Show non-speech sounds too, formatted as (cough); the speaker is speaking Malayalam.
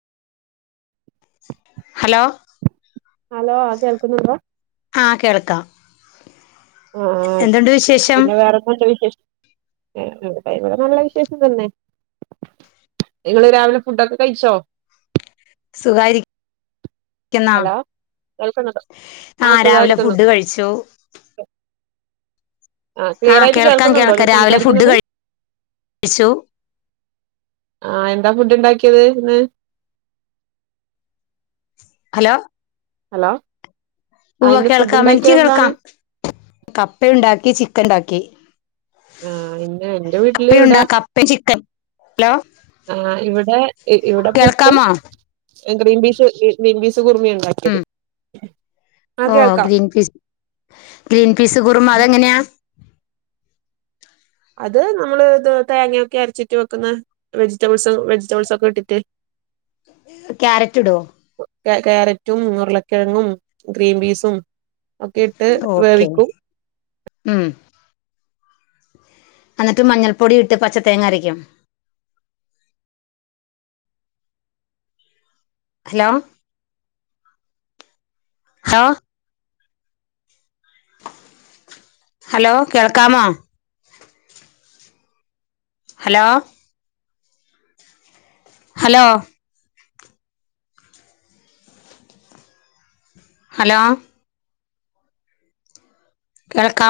ഹലോ ഹലോ ആ കേൾക്കുന്നുണ്ടോ ആ കേൾക്കാം ആആഹ് എന്തുണ്ട് വിശേഷം പിന്നെ വേറെക്കെന്താ (unintelligible) ഏ (unintelligible) നല്ല വിശേഷം തന്നെ ഇങ്ങള് രാവിലെ ഫുഡൊക്കെ കയ്ച്ചോ സുഖായിരിക് യ്ക്കുന്നോ ഹലോ കേൾക്കുന്നുണ്ടോ ആ രാവിലെ ഫുഡ് കഴിച്ചു (inaudible) ആ ക്ലിയർ ആയിട്ട് കേൾക്കാം കേൾക്കുന്നുണ്ടോ കേൾക്കാം ഞാൻ രാവിലെ ഫുഡ് സംസാരിക്കുന്നത് കഴിച്ചു ആ എന്താ ഫുഡ്ണ്ടാക്കിയത് ന്ന് ഹലോ ഹലോ ആഹ് ഉവൊ ഇന്ന് ഫുഡ് കേൾക്കാം എനിയ്ക്ക് ഉണ്ടാക്കിയത് എന്താണ് കേൾക്കാം കപ്പയുണ്ടാക്കി ചിക്കൻ ണ്ടാക്കി ആ പിന്നെ എന്റെ വീട്ടില്‌ വ്ടാ കപ്പയും ചിക്കൻ ഹലോ ആ ഇവിടെ ഇവിടെ പുട്ടും കേൾക്കാമോ ഗ്രീൻ പീസ് ഗ്രി ഗ്രീൻ പീസ് കുർമിയാ ഉണ്ടാക്യേത് ഓ green peas green peas kurma അതെങ്ങെന്യാ അത് നമ്മള് ത് തേങ്ങ്യൊക്കെ രച്ചിട്ട് വെക്കുന്ന വെജിറ്റബിൾസ് വെിറ്റബിൾസ് ഒക്കെട്ടിട്ട് ക്യാരറ്റ് ടോ ക്യ ക്യാരറ്റും ഉരുളക്കെഴങ്ങും ഗ്രീൻ പീസും ഒക്കെട്ട് ഓക്കെ ഉം അന്നട്ട് മഞ്ഞൾപ്പൊടി ഇട്ട് പച്ച തേങ്ങ അരക്കും ഹലോ (unintelligible) ഹലോ കേൾക്കാമോ ഹലോ ഹലോ ഹലോ കേൾക്കാം..